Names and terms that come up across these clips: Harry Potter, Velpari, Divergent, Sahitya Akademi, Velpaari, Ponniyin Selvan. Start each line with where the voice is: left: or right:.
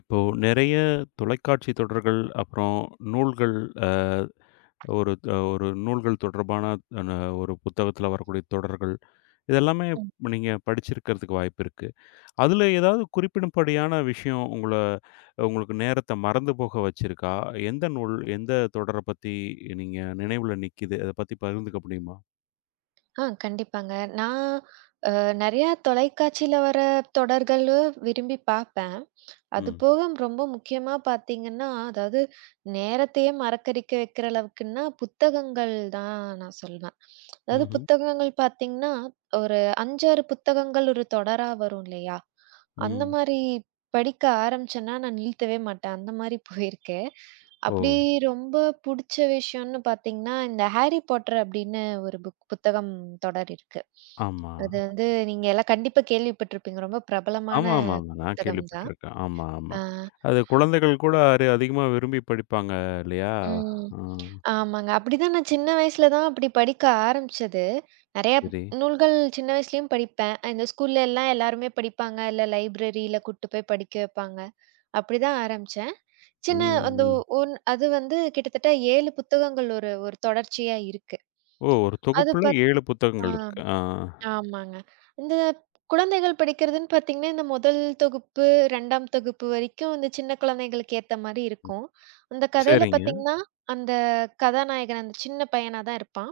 left: இப்போ நிறைய தொலைக்காட்சி தொடர்கள், அப்புறம் நூல்கள், அ ஒரு த ஒரு நூல்கள் தொடர்பான அ ஒரு புத்தகத்தில வரக்கூடிய தொடர்கள், இதெல்லாமே
right: ம்.
left: நீங்க படிச்சிருக்கிறதுக்கு வாய்ப்பு இருக்கு. அதில ஏதாவது குறிப்பிடும்படியான விஷயம் உங்களுக்கு நேரத்த மறந்து போக வச்சிருக்கா? எந்த நூல், எந்த தொடர பத்தி நீங்க நினைவுல நிக்கிது? அத பத்தி பகிர்ந்துக்க முடியுமா?
right: ஆ கண்டிப்பாங்க. நான் அ நெறையா தொலைக்காட்சியில வர தொடர்களும் விரும்பி பார்ப்பேன்.
left: ம்.
right: அதுபோக ரொம்ப முக்கியமா பார்த்தீங்கன்னா, அதாவது நேரத்தையே மறக்கடிக்க வைக்கிற அளவுக்குன்னா, புத்தகங்கள் தான் நான் சொல்வேன். அதாவது
left: ம்ஹ்ம்.
right: புத்தகங்கள் பார்த்தீங்கன்னா, ஒரு 5, 6 புத்தகங்கள் ஒரு தொடரா வரும் இல்லையா? அந்த
left: ம்.
right: மாரி படிக்க ஆரம்பிச்சேன்னா, நான் நிறுத்தவே மாட்டேன். அந்த மாரி போயிருக்கேன்.
left: ஓ!
right: அப்படி ரொம்ப புடிச்ச விஷயம்னு பார்த்தீங்கன்னா, இந்த ஹாரி பாட்டர் அப்படின்னு ஒரு புத்தகம் தொடர் இருக்கு.
left: ஆமா.
right: அது வந்து நீங்க எல்லாம் கண்டிப்பா கேள்விப்பட்டிருப்பீங்க. ரொம்ப பிரபலமான
left: ஆமா, ஆமா, ஆமா. நான்
right: புத்தகம் தான்.
left: கேள்விப்பட்டுருக்கேன். ஆமா, ஆமா.
right: ஆ,
left: அது குழந்தைகள் கூட அதிகமா விரும்பி படிப்பாங்க இல்லையா?
right: ம்.
left: ஆ,
right: ஆமாங்க. அப்படிதான் நான் சின்ன வயசுல தான் அப்படி படிக்க ஆரம்பிச்சது. நெறைய
left: சரி.
right: நூல்கள் சின்ன வயசுலயும் படிப்பேன். இந்த ஸ்கூல்ல எல்லாம் எல்லாருமே படிப்பாங்க. இல்ல லைப்ரரியில கூட்டு போய் படிக்க வைப்பாங்க. அப்படிதான் ஆரம்பிச்சேன்.
left: ம்,
right: சின்ன அந்த
left: ம்.
right: அது வந்து கிட்டத்தட்ட 7 புத்தகங்கள் ஒரு ஒரு தொடர்ச்சியா இருக்கு.
left: ஓ! ஒரு
right: அது
left: தொகுப்புல
right: பாத்
left: 7
right: ஆ.
left: புத்தகங்கள் இருக்கு. ஆ.
right: ஆமாங்க. இந்த குழந்தைகள் படிக்கிறதுன்னு பார்த்தீங்கன்னா, இந்த முதல் தொகுப்பு, 2ஆம் தொகுப்பு வரைக்கும் இந்த சின்ன குழந்தைகளுக்கு ஏத்த மாரி
left: ம்.
right: இருக்கும். அந்த கதையில
left: சரிங்க.
right: பார்த்தீங்கன்னா, அந்த கதாநாயகன் அந்த சின்ன பையனா தான் இருப்பான்.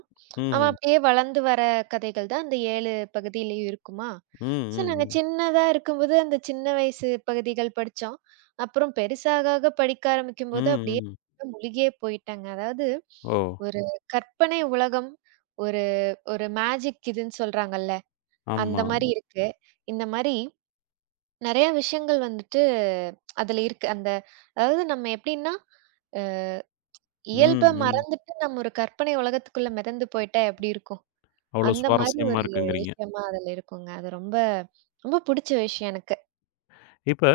right: அவன்
left: ம்ஹ்ம்.
right: அப்படியே வளர்ந்து வர கதைகள் தான் அந்த 7 பகுதியிலயும் இருக்குமா.
left: ம்,
right: ஸோ
left: ம்,
right: நாங்க
left: ம்.
right: சின்னதா இருக்கும்போது அந்த சின்ன வயசு பகுதிகள் படிச்சோம். அப்புறம் பெருசாக ஆக படிக்க ஆரம்பிக்கும்போது
left: ம்,
right: அப்படியே
left: ம்.
right: மூழ்கியே போயிட்டேங்க. அதாவது
left: ஓ!
right: ஒரு கற்பனை உலகம், ஒரு ஒரு மேஜிக் இதுன்னு சொல்றாங்கல்ல. அந்த
left: ஆமா.
right: மாரி இருக்கு. இந்த மாரி நெறைய விஷயங்கள் வந்துட்டு அதுல இருக்கு. அதாவது நம்ம எப்படின்னா, அ
left: ம்,
right: இயல்ப
left: ம்.
right: மறந்துட்டு நம்ம ஒரு கற்பனை உலகத்துக்குள்ள மிதந்து போயிட்டா எப்படி இருக்கும்?
left: அவ்வளோ
right: அந்த மாரி
left: சுவாரஸ்யமா
right: ஒரு
left: இருக்குங்கிறீங்க.
right: விஷயமா அதுல இருக்குங்க. அது ரொம்ப ரொம்ப புடிச்ச விஷயம் எனக்கு.
left: இப்ப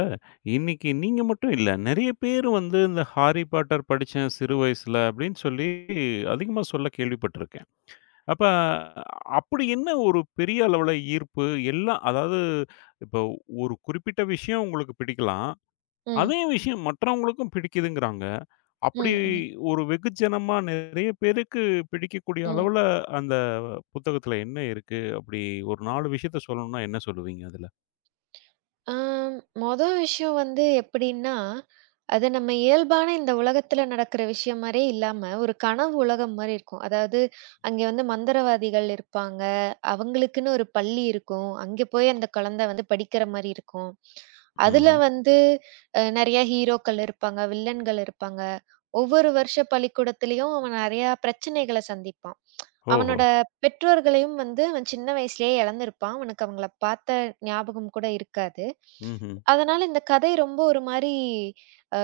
left: இன்னைக்கு நீங்க மட்டும் இல்ல. நெறைய பேர் வந்து இந்த ஹாரி பாட்டர் படிச்சேன் சிறு வயசுல அப்படின்னு சொல்லி அதிகமா சொல்ல கேள்விப்பட்டுருக்கேன். அப்ப அப்படி என்ன ஒரு பெரிய அளவுல ஈர்ப்பு? எல்லாம் அதாவது இப்போ ஒரு குறிப்பிட்ட விஷயம் உங்களுக்கு பிடிக்கலாம்.
right: ம்,
left: அதே விஷயம் மற்றவங்களுக்கும் பிடிக்குதுங்கிறாங்க. அப்படி
right: ம், ம்,
left: ஒரு வெகுஜனமா நிறைய பேருக்கு பிடிக்கக்கூடிய
right: ம்.
left: அளவுல அந்த புத்தகத்துல என்ன இருக்கு? அப்படி ஒரு 4 விஷயத்த சொல்லணும்னா என்ன சொல்லுவீங்க அதுல?
right: ஆம், மொத விஷயம் வந்து எப்படின்னா, அது நம்ம இயல்பான இந்த உலகத்துல நடக்கிற விஷயம் மாரியே இல்லாம, ஒரு கனவு உலகம் மாரி இருக்கும். அதாவது, அங்கே வந்து மந்திரவாதிகள் இருப்பாங்க. அவங்களுக்குன்னு ஒரு பள்ளி இருக்கும். அங்கே போய் அந்த குழந்தை வந்து படிக்கிற மாரி இருக்கும். அதுல
left: ம்ஹ்ம்.
right: வந்து நெறைய ஹீரோக்கள் இருப்பாங்க, வில்லன்கள் இருப்பாங்க. ஒவ்வொரு வருஷ பள்ளிக்கூடத்திலயும் அவன் நெறையா பிரச்சனைகள சந்திப்பான்.
left: ஓஹோ!
right: அவனோட பெற்றோர்களையும் வந்து அவன் சின்ன வயசுலயே இழந்திருப்பான். அவனுக்கு அவங்கள பார்த்த ஞாபகம் கூட இருக்காது.
left: ம்ஹ்ம்.
right: அதனால இந்த கதை ரொம்ப ஒரு மாரி அ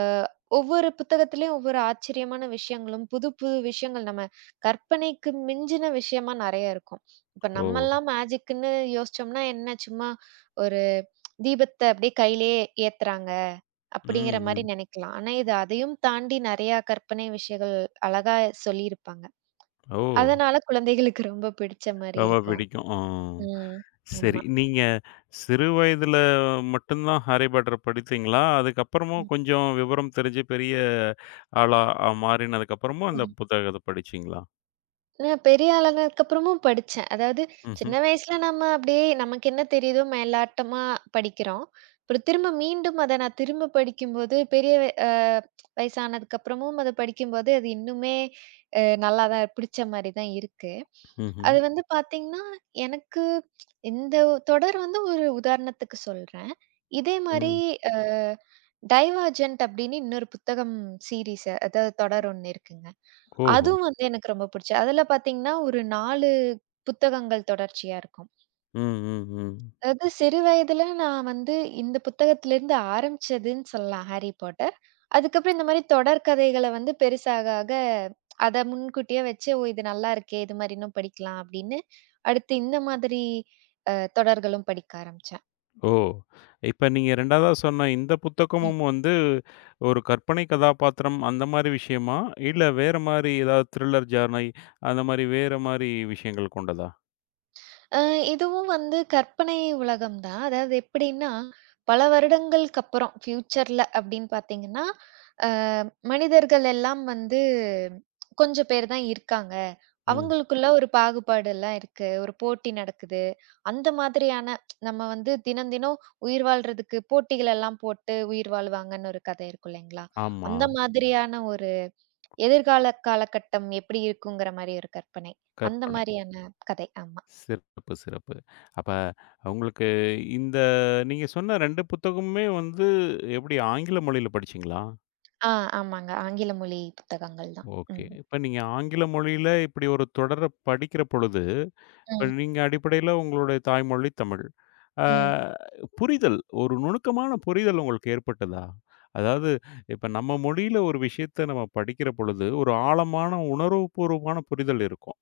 right: ஒவ்வொரு புத்தகத்திலயும் ஒவ்வொரு ஆச்சரியமான விஷயங்களும், புது புது விஷயங்கள் நம்ம கற்பனைக்கு மிஞ்சின விஷயமா நெறைய இருக்கும். இப்ப
left: ஓ!
right: நம்மலாம் மேஜிக்ன்னு யோசிச்சோம்னா என்ன சும்மா ஒரு தீபத்த அப்படியே கையிலயே ஏத்துறாங்க
left: ம்,
right: அப்படிங்கிற மாரி
left: ம்.
right: நெனைக்கலாம். ஆனா இது அதையும் தாண்டி நெறையா கற்பனை விஷயங்கள் அழகா சொல்லியிருப்பாங்க.
left: ஓ!
right: அதனால குழந்தைகளுக்கு ரொம்ப பிடிச்ச மாரி
left: ரொம்ப
right: இருக்கும்.
left: பிடிக்கும். ம்.
right: ம்.
left: சரி.
right: ஆமா.
left: நீங்க சிறு வயதில மட்டும் தான் ஹாரி பாட்டர் படித்தீங்களா? அதுக்கப்புறமும் கொஞ்சம் விவரம் தெரிஞ்சு பெரிய ஆளா மாறினதுக்கப்புறமும் அந்த
right: ம்.
left: புத்தகத்த படிச்சீங்களா?
right: நான் பெரிய ஆளானதுக்கு அப்புறமும் படிச்சேன். அதாவது
left: ம்ஹ்ம்.
right: சின்ன வயசுல நம்ம அப்படியே நமக்கு என்ன தெரியுதோ மேலாட்டமா படிக்கிறோம். அப்புறம் திரும்ப மீண்டும் அத நான் திரும்ப படிக்கும்போது, பெரிய அ வயசானதுக்கு அப்புறமும் அத படிக்கும்போது, அது இன்னுமே நல்லா தான் பிடிச்ச மாரி தான் இருக்கு.
left: ம்ஹ்ம்.
right: அது வந்து பார்த்தீங்கன்னா, எனக்கு இந்த தொடர் வந்து ஒரு உதாரணத்துக்கு சொல்றேன். இதே மாரி
left: ம்.
right: அ டைவர்ஜென்ட் அப்படின்னு இன்னொரு புத்தகம் சீரிஸ் அதாவது தொடர் ஒண்ணு இருக்குங்க.
left: ஓஹோ!
right: அதுவும் வந்து எனக்கு ரொம்ப பிடிச்சது. அதுல பாத்தீங்கன்னா, ஒரு 4 புத்தகங்கள் தொடர்ச்சியா இருக்கும்.
left: ம், ம், ம்.
right: அதாவது சிறு வயதுல நான் வந்து இந்த புத்தகத்திலிருந்து ஆரம்பிச்சதுன்னு சொல்லலாம், ஹாரி பாட்டர். அதுக்கப்புறம் இந்த மாரி தொடர் கதைகள வந்து பெருசாக ஆக அத முன்கூட்டியே வச்சு, "ஓ! இது நல்லா இருக்கே! இது மாரி இன்னும் படிக்கலாம்" அப்படின்னு, அடுத்து இந்த மாதிரி அ தொடர்களும் படிக்க ஆரம்பிச்சேன்.
left: ஓ! இப்ப நீங்க 2வதா சொன்ன இந்த
right: ம்.
left: புத்தகமும் வந்து ஒரு கற்பனை கதாபாத்திரம் அந்த மாரி விஷயமா? இல்ல வேற மாரி ஏதாவது த்ரில்லர் ஜானை அந்த மாரி வேற மாரி விஷயங்கள் கொண்டதா?
right: அ இதுவும் வந்து கற்பனை உலகம் தான். அதாவது எப்படின்னா, பல வருடங்களுக்கு அப்புறம் ஃபியூச்சர்ல அப்படின்னு பார்த்தீங்கன்னா, அ மனிதர்கள் எல்லாம் வந்து கொஞ்சம் பேர் தான் இருக்காங்க.
left: ம்.
right: அவங்களுக்குள்ள ஒரு பாகுபாடு எல்லாம் இருக்கு. ஒரு போட்டி நடக்குது. அந்த மாதிரியான நம்ம வந்து தினம் தினம் உயிர் வாழ்றதுக்கு போட்டிகள் எல்லாம் போட்டு உயிர் வாழ்வாங்கன்னு ஒரு கதை இருக்கும் இல்லைங்களா?
left: ஆமா.
right: அந்த மாதிரியான ஒரு எதிர்கால காலகட்டம் எப்படி இருக்குங்கிற மாரி ஒரு கற்பனை. அந்த
left: கற்பனை.
right: மாரியான கதை. ஆமா.
left: சிறப்பு, சிறப்பு. அப்ப உங்களுக்கு இந்த நீங்க சொன்ன 2 புத்தகமுமே வந்து எப்படி ஆங்கில மொழியில படிச்சீங்களா?
right: ஆ, ஆமாங்க. ஆங்கில மொழி புத்தகங்கள் தான்.
left: ஓகே.
right: ம்.
left: இப்ப நீங்க ஆங்கில மொழியில இப்படி ஒரு தொடர படிக்கிற பொழுது இப்ப
right: ம்.
left: நீங்க அடிப்படையில உங்களுடைய தாய்மொழி தமிழ். ஆ,
right: ம்.
left: புரிதல், ஒரு நுணுக்கமான புரிதல் உங்களுக்கு ஏற்பட்டதா? அதாவது இப்ப நம்ம மொழியில ஒரு விஷயத்த நம்ம படிக்கிற பொழுது, ஒரு ஆழமான உணர்வுபூர்வமான புரிதல் இருக்கும்.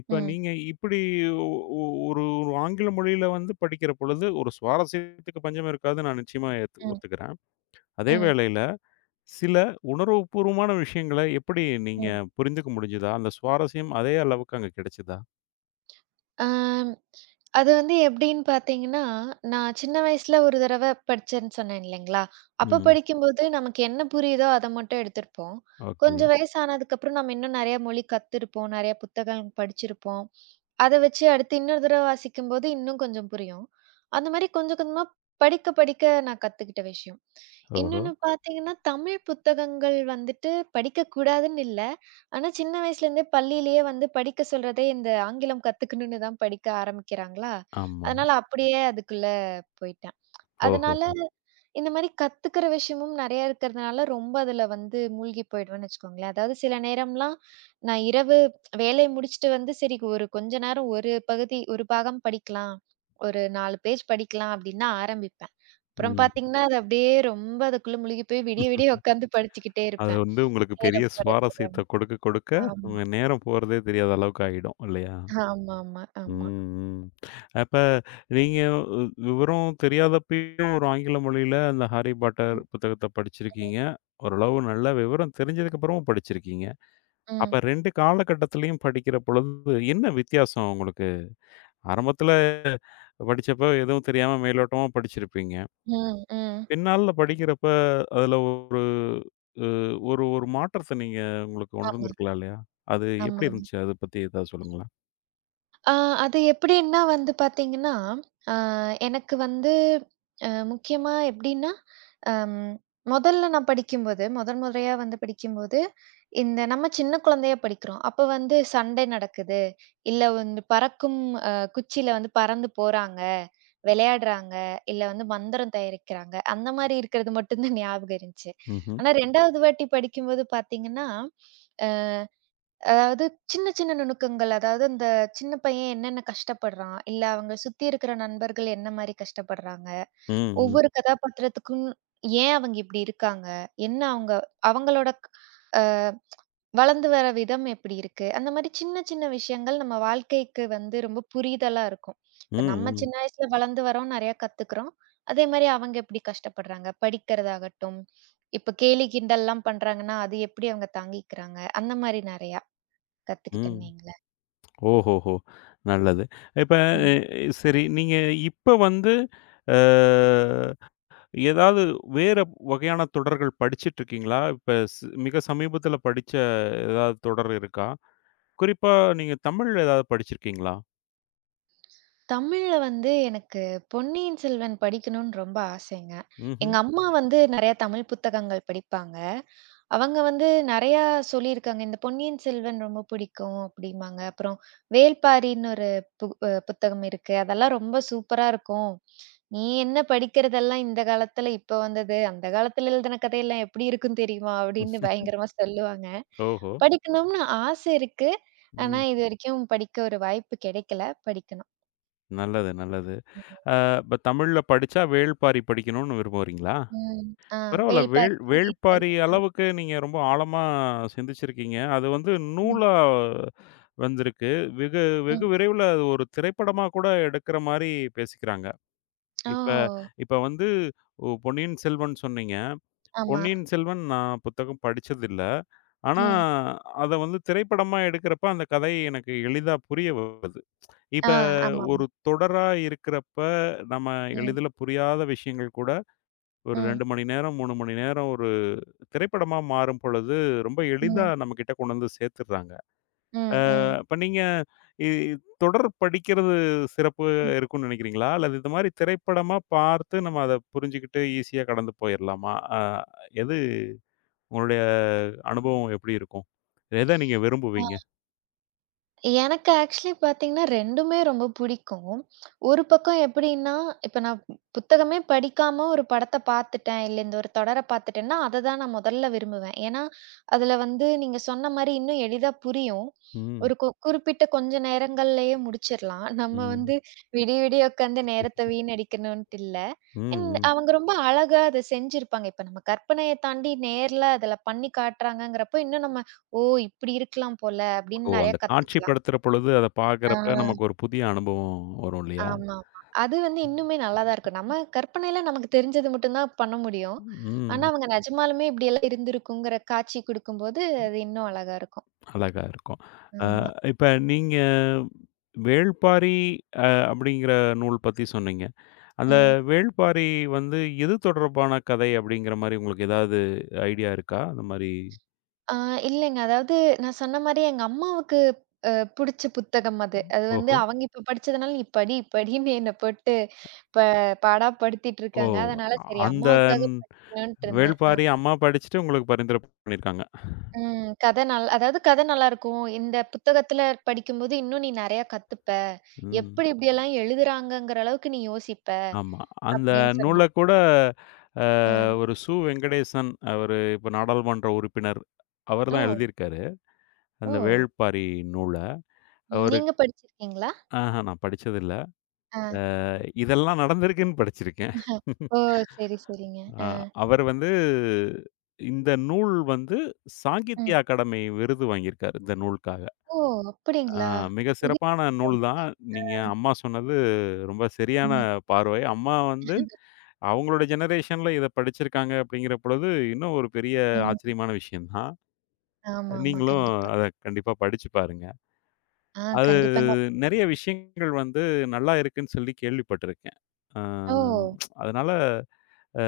left: இப்ப
right: ம்.
left: நீங்க இப்படி ஒ ஒ ஒரு ஒரு ஆங்கில மொழியில வந்து படிக்கிற பொழுது, ஒரு சுவாரஸ்யத்துக்கு பஞ்சம் இருக்காது, நான் நிச்சயமா
right: ம்.
left: ஒத்துக்கிறேன். அதே
right: ம்.
left: வேளையில சில உணர்வுபூர்வமான விஷயங்கள எப்படி நீங்க
right: ம்.
left: புரிந்துக்க முடிஞ்சதா? அந்த சுவாரஸ்யம் அதே அளவுக்கு அங்க கிடைச்சதா?
right: ஆம். அது வந்து எப்படின்னு பார்த்தீங்கன்னா, நான் சின்ன வயசுல ஒரு தடவ படிச்சேன்னு சொன்னேன் இல்லைங்களா? அப்ப
left: ம்.
right: படிக்கும்போது நமக்கு என்ன புரியுதோ அத மட்டும் எடுத்திருப்போம்.
left: ஓகே.
right: கொஞ்சம் வயசானதுக்கப்புறம் நம்ம இன்னும் நெறைய மொழி கத்திருப்போம். நெறைய புத்தகம் படிச்சிருப்போம். அத வச்சு அடுத்து இன்னொரு தடவ வாசிக்கும்போது இன்னும் கொஞ்சம் புரியும். அந்த மாரி கொஞ்சம் கொஞ்சமா படிக்க படிக்க நான் கத்துக்கிட்ட விஷயம்.
left: ஓஹோ!
right: இன்னொன்னு பார்த்தீங்கன்னா, தமிழ் புத்தகங்கள் வந்துட்டு படிக்கக்கூடாதுன்னு இல்ல. ஆனா, சின்ன வயசுலேருந்தே பள்ளியிலேயே வந்து படிக்க சொல்றதே இந்த ஆங்கிலம் கத்துக்கணுன்னு தான் படிக்க ஆரம்பிக்கிறாங்களா,
left: ஆமா.
right: அதனால அப்படியே அதுக்குள்ள போயிட்டேன்.
left: ஓஹோஹோ!
right: அதனால இந்த மாரி கத்துக்கிற விஷயமும் நெறைய இருக்கிறதுனால, ரொம்ப அதுல வந்து மூழ்கி போயிடுவேன்னு வச்சுக்கோங்களேன். அதாவது சில நேரம்லாம் நான் இரவு வேலைய முடிச்சுட்டு வந்து, சரி ஒரு கொஞ்ச நேரம் ஒரு பகுதி ஒரு பாகம் படிக்கலாம். ஒரு 4 பேஜ் படிக்கலாம் அப்டின்னு ஆரம்பிப்பேன். அப்புறம்
left: ம்.
right: பாத்தீங்கன்னா, அது அப்டியே ரொம்ப அதுக்குள்ள முழுகி போய் விடிய விடிய உட்காந்து படிச்சுக்கிட்டே
left: அது
right: இருப்பேன்.
left: வந்து உங்களுக்கு பெரிய
right: நேரம் போறது தெரியாம.
left: சுவாரஸ்யத்த கொடுக்க, கொடுக்க
right: ஆமா,
left: உங்க நேரம் போறதே தெரியாத அளவுக்கு ஆயிடும் இல்லையா?
right: ஆமாமா,
left: ம்,
right: ஆமா.
left: ம். அப்ப நீங்க உ விவரம் தெரியாதப்பயும் ஒரு ஆங்கில மொழியில அந்த ஹாரி பாட்டர்
right: ஆமா.
left: புத்தகத்த படிச்சிருக்கீங்க. ஓரளவு நல்ல விவரம் தெரிஞ்சதுக்கு அப்புறமும் படிச்சிருக்கீங்க. அப்ப
right: ம்,
left: 2 காலகட்டத்திலயும் படிக்கிற பொழுது என்ன வித்தியாசம் உங்களுக்கு? ஆரம்பத்துல படிச்சப்ப எதுவும் தெரியாம மேலோட்டமா படிச்சிருப்பீங்க.
right: ம், ம்.
left: பின்னால படிக்கிறப்ப, அதுல அ ஒரு ஒரு மாற்றத்த நீங்க உங்களுக்கு
right: ஆமா,
left: உணர்ந்திருக்கலாம் இல்லையா? அது
right: ஆமா.
left: எப்படி இருந்துச்சு? அத பத்தி ஏதாவது சொல்லுங்களேன்.
right: ஆ அது எப்படின்னா வந்து பார்த்தீங்கன்னா, அ எனக்கு வந்து முக்கியமா எப்படின்னா, அம் மொதல்ல நான் படிக்கும்போது, முதல் முறையா வந்து படிக்கும்போது, இந்த நம்ம சின்ன குழந்தையா படிக்கிறோம். அப்ப வந்து சண்டை நடக்குது. இல்ல வந்து பறக்கும் அ குச்சியில வந்து பறந்து போறாங்க, விளையாடுறாங்க, இல்ல வந்து மந்திரம் தயாரிக்கிறாங்க. அந்த மாரி இருக்கிறது மட்டும் தான் ஞாபகம் இருந்துச்சு.
left: ம்ஹ்ம்.
right: ஆனா 2வது வாட்டி படிக்கும்போது பார்த்தீங்கன்னா அதாவது சின்ன, சின்ன நுணுக்கங்கள். அதாவது அந்த சின்ன பையன் என்னென்ன கஷ்டப்படுறான்? இல்ல அவங்க சுத்தி இருக்கிற நண்பர்கள் என்ன மாரி கஷ்டப்படுறாங்க?
left: ம், ம்.
right: ஒவ்வொரு கதாபாத்திரத்துக்கும் ஏன் அவங்க இப்படி இருக்காங்க? என்ன அவங்க அவங்களோட க் அ வளர்ந்து வர விதம் எப்படி இருக்கு? அந்த மாரி சின்ன, சின்ன விஷயங்கள் நம்ம வாழ்க்கைக்கு வந்து ரொம்ப புரிதலா இருக்கும். இப்ப
left: ம்,
right: நம்ம
left: ம்.
right: சின்ன வயசுல வளர்ந்து வரோம், நெறையா கத்துக்கிறோம். அதே மாரி அவங்க எப்படி கஷ்டப்படுறாங்க? படிக்கிறதாகட்டும், இப்ப கேலி கிண்டல்லாம் பண்றாங்கன்னா, அது எப்படி அவங்க தாங்கிக்கிறாங்க? அந்த மாரி நெறையா கத்துக்கிட்டேன்னு
left: ம்.
right: வைங்களேன்.
left: ஓஹோஹோ! நல்லது. இப்ப
right: ம்.
left: சரி, நீங்க இப்ப வந்து அ ஏதாவது வேற வகையான தொடர்கள் படிச்சிட்டுருக்கீங்களா? இப்ப மிக சமீபத்தில படிச்ச ஏதாவது தொடர் இருக்கா? குறிப்பா நீங்க தமிழ்ல ஏதாவது படிச்சிருக்கீங்களா?
right: தமிழ்ல வந்து எனக்கு பொன்னியின் செல்வன் படிக்கணும்னு ரொம்ப ஆசைங்க.
left: ம்ஹ்ம்.
right: எங்க அம்மா வந்து நெறைய தமிழ் புத்தகங்கள் படிப்பாங்க. அவங்க வந்து நெறையா சொல்லியிருக்காங்க. இந்த பொன்னியின் செல்வன் ரொம்ப பிடிக்கும் அப்படிம்பாங்க. அப்புறம் வேள்பாரின்னு ஒரு பு அ புத்தகம் இருக்கு. அதெல்லாம் ரொம்ப சூப்பரா இருக்கும். நீ என்ன படிக்கிறதெல்லாம் இந்த காலத்துல இப்ப வந்தது. அந்த காலத்துல எழுதின கதையெல்லாம் எப்படி இருக்கும் தெரியுமா? அப்படின்னு பயங்கரமா சொல்லுவாங்க.
left: ஓஹோ!
right: படிக்கணும்னு ஆசை இருக்கு. ஆனா
left: ம்.
right: இதுவரைக்கும் படிக்க ஒரு வாய்ப்பு கிடைக்கல. படிக்கணும்.
left: நல்லது, நல்லது. அ இப்ப தமிழ்ல படிச்சா வேள்பாரி படிக்கணும்னு விரும்புறீங்களா?
right: ம். ஆ
left: பரவால்ல.
right: வேள்பாரி, பொன்னியின்
left: வேள்பாரி
right: செல்வன்.
left: அளவுக்கு நீங்க ரொம்ப ஆழமா சிந்திச்சிருக்கீங்க. அது வந்து
right: ம்,
left: நூலா வந்திருக்கு. வெகு வெகு
right: ம்.
left: விரைவில அது ஒரு திரைப்படமா கூட எடுக்கிற மாரி பேசிக்கிறாங்க.
right: ஓ!
left: இப்ப இப்ப வந்து பொன்னியின் செல்வன் சொன்னீங்க.
right: ஆமா.
left: பொன்னியின் செல்வன் நான் புத்தகம் படிச்சதில்ல. ஆனா,
right: ம்.
left: அத வந்து திரைப்படமா எடுக்கிறப்ப அந்த கதை எனக்கு எளிதா புரிய வருது.
right: ஆ
left: இப்ப
right: ஆமாமா.
left: ஒரு தொடரா இருக்கிறப்ப, நம்ம
right: ம்,
left: எளிதில புரியாத விஷயங்கள் கூட ஒரு
right: ம்,
left: 2 மணி நேரம், 3 மணி நேரம் ஒரு திரைப்படமா மாறும் பொழுது, ரொம்ப எளிதா
right: ம்,
left: நம்மகிட்ட கொண்டு வந்து சேர்த்துடுறாங்க.
right: ம், ம்,
left: இப்ப நீங்க இ தொடர் படிக்கிறது சிறப்பு
right: ம்.
left: இருக்கும்னு நினைக்கிறீங்களா? அல்லது இந்த மாரி திரைப்படமா பார்த்து நம்ம அத புரிஞ்சுகிட்டு ஈஸியா கடந்து போயிரலாமா? எது உங்களுடைய அனுபவம் எப்படி இருக்கும்? எத நீங்க
right: ஆ.
left: விரும்புவீங்க?
right: எனக்கு ஆக்சுவலி பார்த்தீங்கன்னா 2மே ரொம்ப பிடிக்கும். ஒரு பக்கம் எப்படின்னா, இப்ப நான் புத்தகமே படிக்காம ஒரு படத்த பார்த்துட்டேன், இல்ல இந்த ஒரு தொடர பார்த்துட்டேன்னா, அத தான் நான் முதல்ல விரும்புவேன். ஏன்னா, அதுல வந்து நீங்க சொன்ன மாரி இன்னும் எளிதா புரியும்.
left: ம்,
right: ஒரு கு குறிப்பிட்ட கொஞ்ச நேரங்கள்லயே முடிச்சிரலாம். நம்ம
left: ம்,
right: வந்து விடிய விடிய உட்காந்து நேரத்த வீணடிக்கணுன்ட்டு இல்ல.
left: ம்,
right: அண்ட்
left: ம்.
right: அவங்க ரொம்ப அழகா அத செஞ்சிருப்பாங்க. இப்ப நம்ம கற்பனைய தாண்டி நேர்ல அதுல பண்ணி காட்டுறாங்கங்கிறப்போ, இன்னும் நம்ம "ஓ! இப்படி இருக்கலாம் போல" அப்படின்னு
left: ஓ!
right: நெறைய
left: அந்த
right: கத்துக்கலாம்.
left: காட்சிப்படுத்துற பொழுது அத
right: ஆ,
left: பார்க்குறப்ப நமக்கு ஒரு புதிய அனுபவம் வரும் இல்லையா?
right: ஆமாமா. அது வந்து இன்னுமே நல்லா தான் இருக்கும். நம்ம கற்பனையில நமக்கு தெரிஞ்சது மட்டும் தான் பண்ண முடியும். ஆனா,
left: ம்.
right: அவங்க நிஜமாலுமே இப்படியெல்லாம் இருந்திருக்குங்கிற காட்சி குடுக்கும்போது, அது இன்னும் அழகா இருக்கும்.
left: அழகா இருக்கும். அ
right: ஆமா.
left: இப்ப நீங்க வேள்பாரி அப்படிங்கிற நூல் பத்தி சொன்னீங்க. அந்த
right: ம்.
left: வேள்பாரி வந்து எது தொடர்பான கதை அப்படிங்கிற மாரி உங்களுக்கு ஏதாவது ஐடியா இருக்கா? அந்த மாரி
right: ஆ இல்லைங்க. அதாவது நான் சொன்ன மாரி எங்க அம்மாவுக்கு அ புடிச்ச புத்தகம் அது. அது வந்து
left: ஓஹோ!
right: அவங்க இப்ப படிச்சதுனால, "நீ படி, படின்னு" என்ன போட்டு ப பாடா படுத்திட்டு
left: ஓ!
right: இருக்காங்க. அதனால சரி
left: அந்த
right: அம்மாவுக்காக படிக்கணுன்ட்டு இருந்தேன்.
left: வேள்பாரி அம்மா படிச்சுட்டு உங்களுக்கு பரிந்துரை பண்ணியிருக்காங்க.
right: ம். கத நல் அதாவது கத நல்லாருக்கும். இந்த புத்தகத்துல படிக்கும்போது, "இன்னும் நீ நெறையா கத்துப்ப.
left: ம்.
right: எப்படி இப்படியெல்லாம் எழுதுறாங்கங்கிற அளவுக்கு நீ யோசிப்ப."
left: ஆமா. அந்த
right: அப்படின்னு
left: நூல
right: சொன்னா.
left: கூட அ
right: அ.
left: ஒரு சு. வெங்கடேசன், அவரு இப்ப நாடாளுமன்ற உறுப்பினர். அவர்
right: ஓ!
left: தான் எழுதியிருக்காரு.
right: ஓ!
left: அந்த வேள்பாரி நூல.
right: ம்.
left: அவரு
right: நீங்க படிச்சிருக்கீங்களா?
left: ஆஹா நான் படிச்சதில்ல.
right: ஆ.
left: இதெல்லாம் நடந்திருக்குன்னு படிச்சிருக்கேன்.
right: ஓ! சரி, சரிங்க.
left: ஆ,
right: அ.
left: அவர் வந்து இந்த நூல் வந்து
right: ம்.
left: சாகித்ய அகாடமி விருது வாங்கியிருக்காரு, இந்த நூலுக்காக.
right: ஓ!
left: ஆ,
right: அப்படிங்களா?
left: மிக
right: இது
left: சிறப்பான நூல் தான். நீங்க அம்மா சொன்னது ரொம்ப சரியான
right: ம்,
left: பார்வை. அம்மா வந்து அவங்களோட ஜெனரேஷன்ல இத படிச்சிருக்காங்க அப்படிங்கிற பொழுது, இன்னும் ஒரு பெரிய
right: ம்.
left: ஆச்சரியமான விஷயம் தான்.
right: ஆமா, ஆமா.
left: நீங்களும்
right: கண்டிப்பா.
left: அத கண்டிப்பா படிச்சு பாருங்க.
right: ஆ,
left: அது
right: கண்டிப்பாங்க.
left: நெறைய விஷயங்கள் வந்து நல்லா இருக்குன்னு சொல்லி கேள்விப்பட்டிருக்கேன். ஆ
right: ஓ!
left: அதனால அ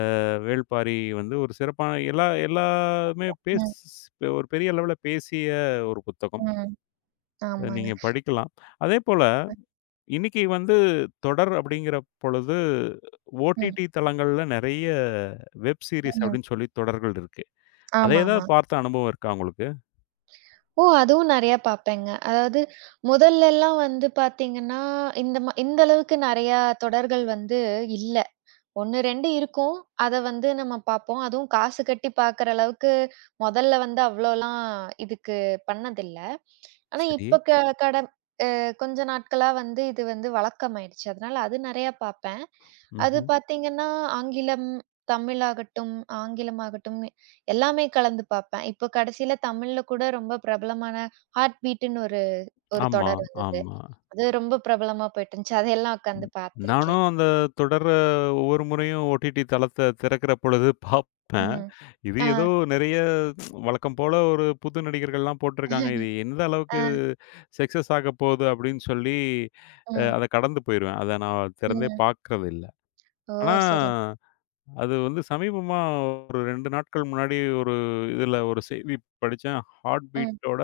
left: வேள்பாரி வந்து ஒரு சிறப்பான எல்லாமே பேஸ்,
right: ம்,
left: ஒரு பெரிய அளவுல பேசிய ஒரு புத்தகம்.
right: ம்.
left: அத
right: ஆமாங்க.
left: நீங்க படிக்கலாம். அதேபோல இன்னைக்கு வந்து தொடர் அப்படிங்கிற பொழுது,
right: ம்,
left: OTT தளங்கள்ல நெறைய வெப் சீரிஸ்
right: ம்.
left: அப்படின்னு சொல்லி தொடர்கள் இருக்கு. அத ஏதாவது
right: ஆமாமா.
left: பார்த்த அனுபவம் இருக்கா உங்களுக்கு?
right: ஓ! அதுவும் நெறையா பாப்பேங்க. அதாவது முதல்லலாம் வந்து பாத்தீங்கன்னா, இந்த அளவுக்கு நெறையா தொடர்கள் வந்து இல்ல. 1, 2 இருக்கும். அத வந்து நம்ம பார்ப்போம். அதுவும் காசு கட்டி பார்க்குற அளவுக்கு மொதல்ல வந்து அவ்ளோலாம் இதுக்கு பண்ணதில்ல. ஆனா,
left: சரி.
right: இப்ப க கட அ கொஞ்ச நாட்களா வந்து இது வந்து வழக்கமாயிடுச்சு. அதனால அது நெறையா பார்ப்பேன். அது
left: ம்ஹ்ம்.
right: பார்த்தீங்கன்னா, ஆங்கிலம், தமிழ் ஆகட்டும், ஆங்கிலம் ஆகட்டும் எல்லாமே கலந்து பார்ப்பேன். இப்போ கடைசில தமிழ்ல கூட ரொம்ப பிரபலமான ஹார்ட் பீட்டுன்னு ஒரு ஒரு
left: ஆமா,
right: தொடர் இருந்தது.
left: ஆமா.
right: அது ரொம்ப பிரபலமா போயிட்டு இருந்துச்சு. அதையெல்லாம் உட்காந்து
left: ம்.
right: பார்த்துருக்கேன்.
left: நானும் அந்த தொடர ஒவ்வொரு முறையும் ஓடிடி தளத்த திறக்கிற பொழுது பார்ப்பேன்.
right: ம்.
left: இது ஏதோ நெறைய வழக்கம் போல ஒரு புது நடிகர்கள்லாம் போட்டிருக்காங்க. இது எந்த அளவுக்கு
right: ஆ.
left: சக்சஸ் ஆக போகுது அப்படின்னு சொல்லி,
right: ம்,
left: அத கடந்து போயிருவேன். அத நான் திறந்தே
right: ம்.
left: பார்க்கறது இல்ல.
right: ஓ!
left: ஆனா
right: சரி.
left: அது வந்து சமீபமா ஒரு 2 நாட்கள் முன்னாடி ஒரு இதுல ஒரு செய்தி படிச்சேன். ஹார்ட்
right: ம்,
left: பீட்டோட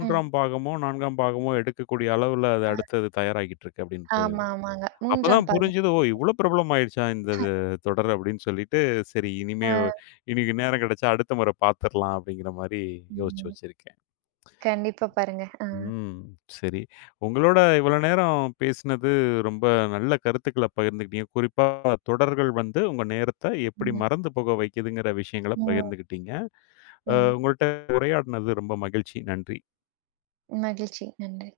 right: ம்.
left: பாகமோ, 4ஆம் பாகமோ எடுக்கக்கூடிய அளவுல அது
right: ஆ.
left: அடுத்தது தயாராகிட்டு இருக்கு அப்டின்ட்டு.
right: ஆமா, ஆமாங்க. 3ஆம்
left: அப்பதான்
right: பாகம்.
left: புரிஞ்சது, ஓ! இவ்ளோ பிரபலம் ஆயிடுச்சா இந்த இது தொடர் அப்டின்னு சொல்லிட்டு, சரி இனிமே
right: ஆ.
left: இன்னைக்கு நேரம் கிடைச்சா அடுத்த முறை பார்த்துரலாம் அப்டிங்கிற மாரி யோசிச்சு
right: ம்.
left: வச்சிருக்கேன்.
right: கண்டிப்பா பாருங்க. ஆ.
left: ம். சரி. உங்களோட இவ்வளோ நேரம் பேசினது ரொம்ப நல்ல கருத்துக்கள பகிர்ந்துக்கிட்டீங்க. குறிப்பா தொடர்கள் வந்து உங்க நேரத்த எப்படி
right: ம்,
left: மறந்து போக வைக்குதுங்கிற விஷயங்கள
right: ம்,
left: பகிர்ந்துக்கிட்டீங்க.
right: ம்.
left: உங்கள்ட்ட உரையாடினது ரொம்ப மகிழ்ச்சி. நன்றி.
right: மகிழ்ச்சி. நன்றி.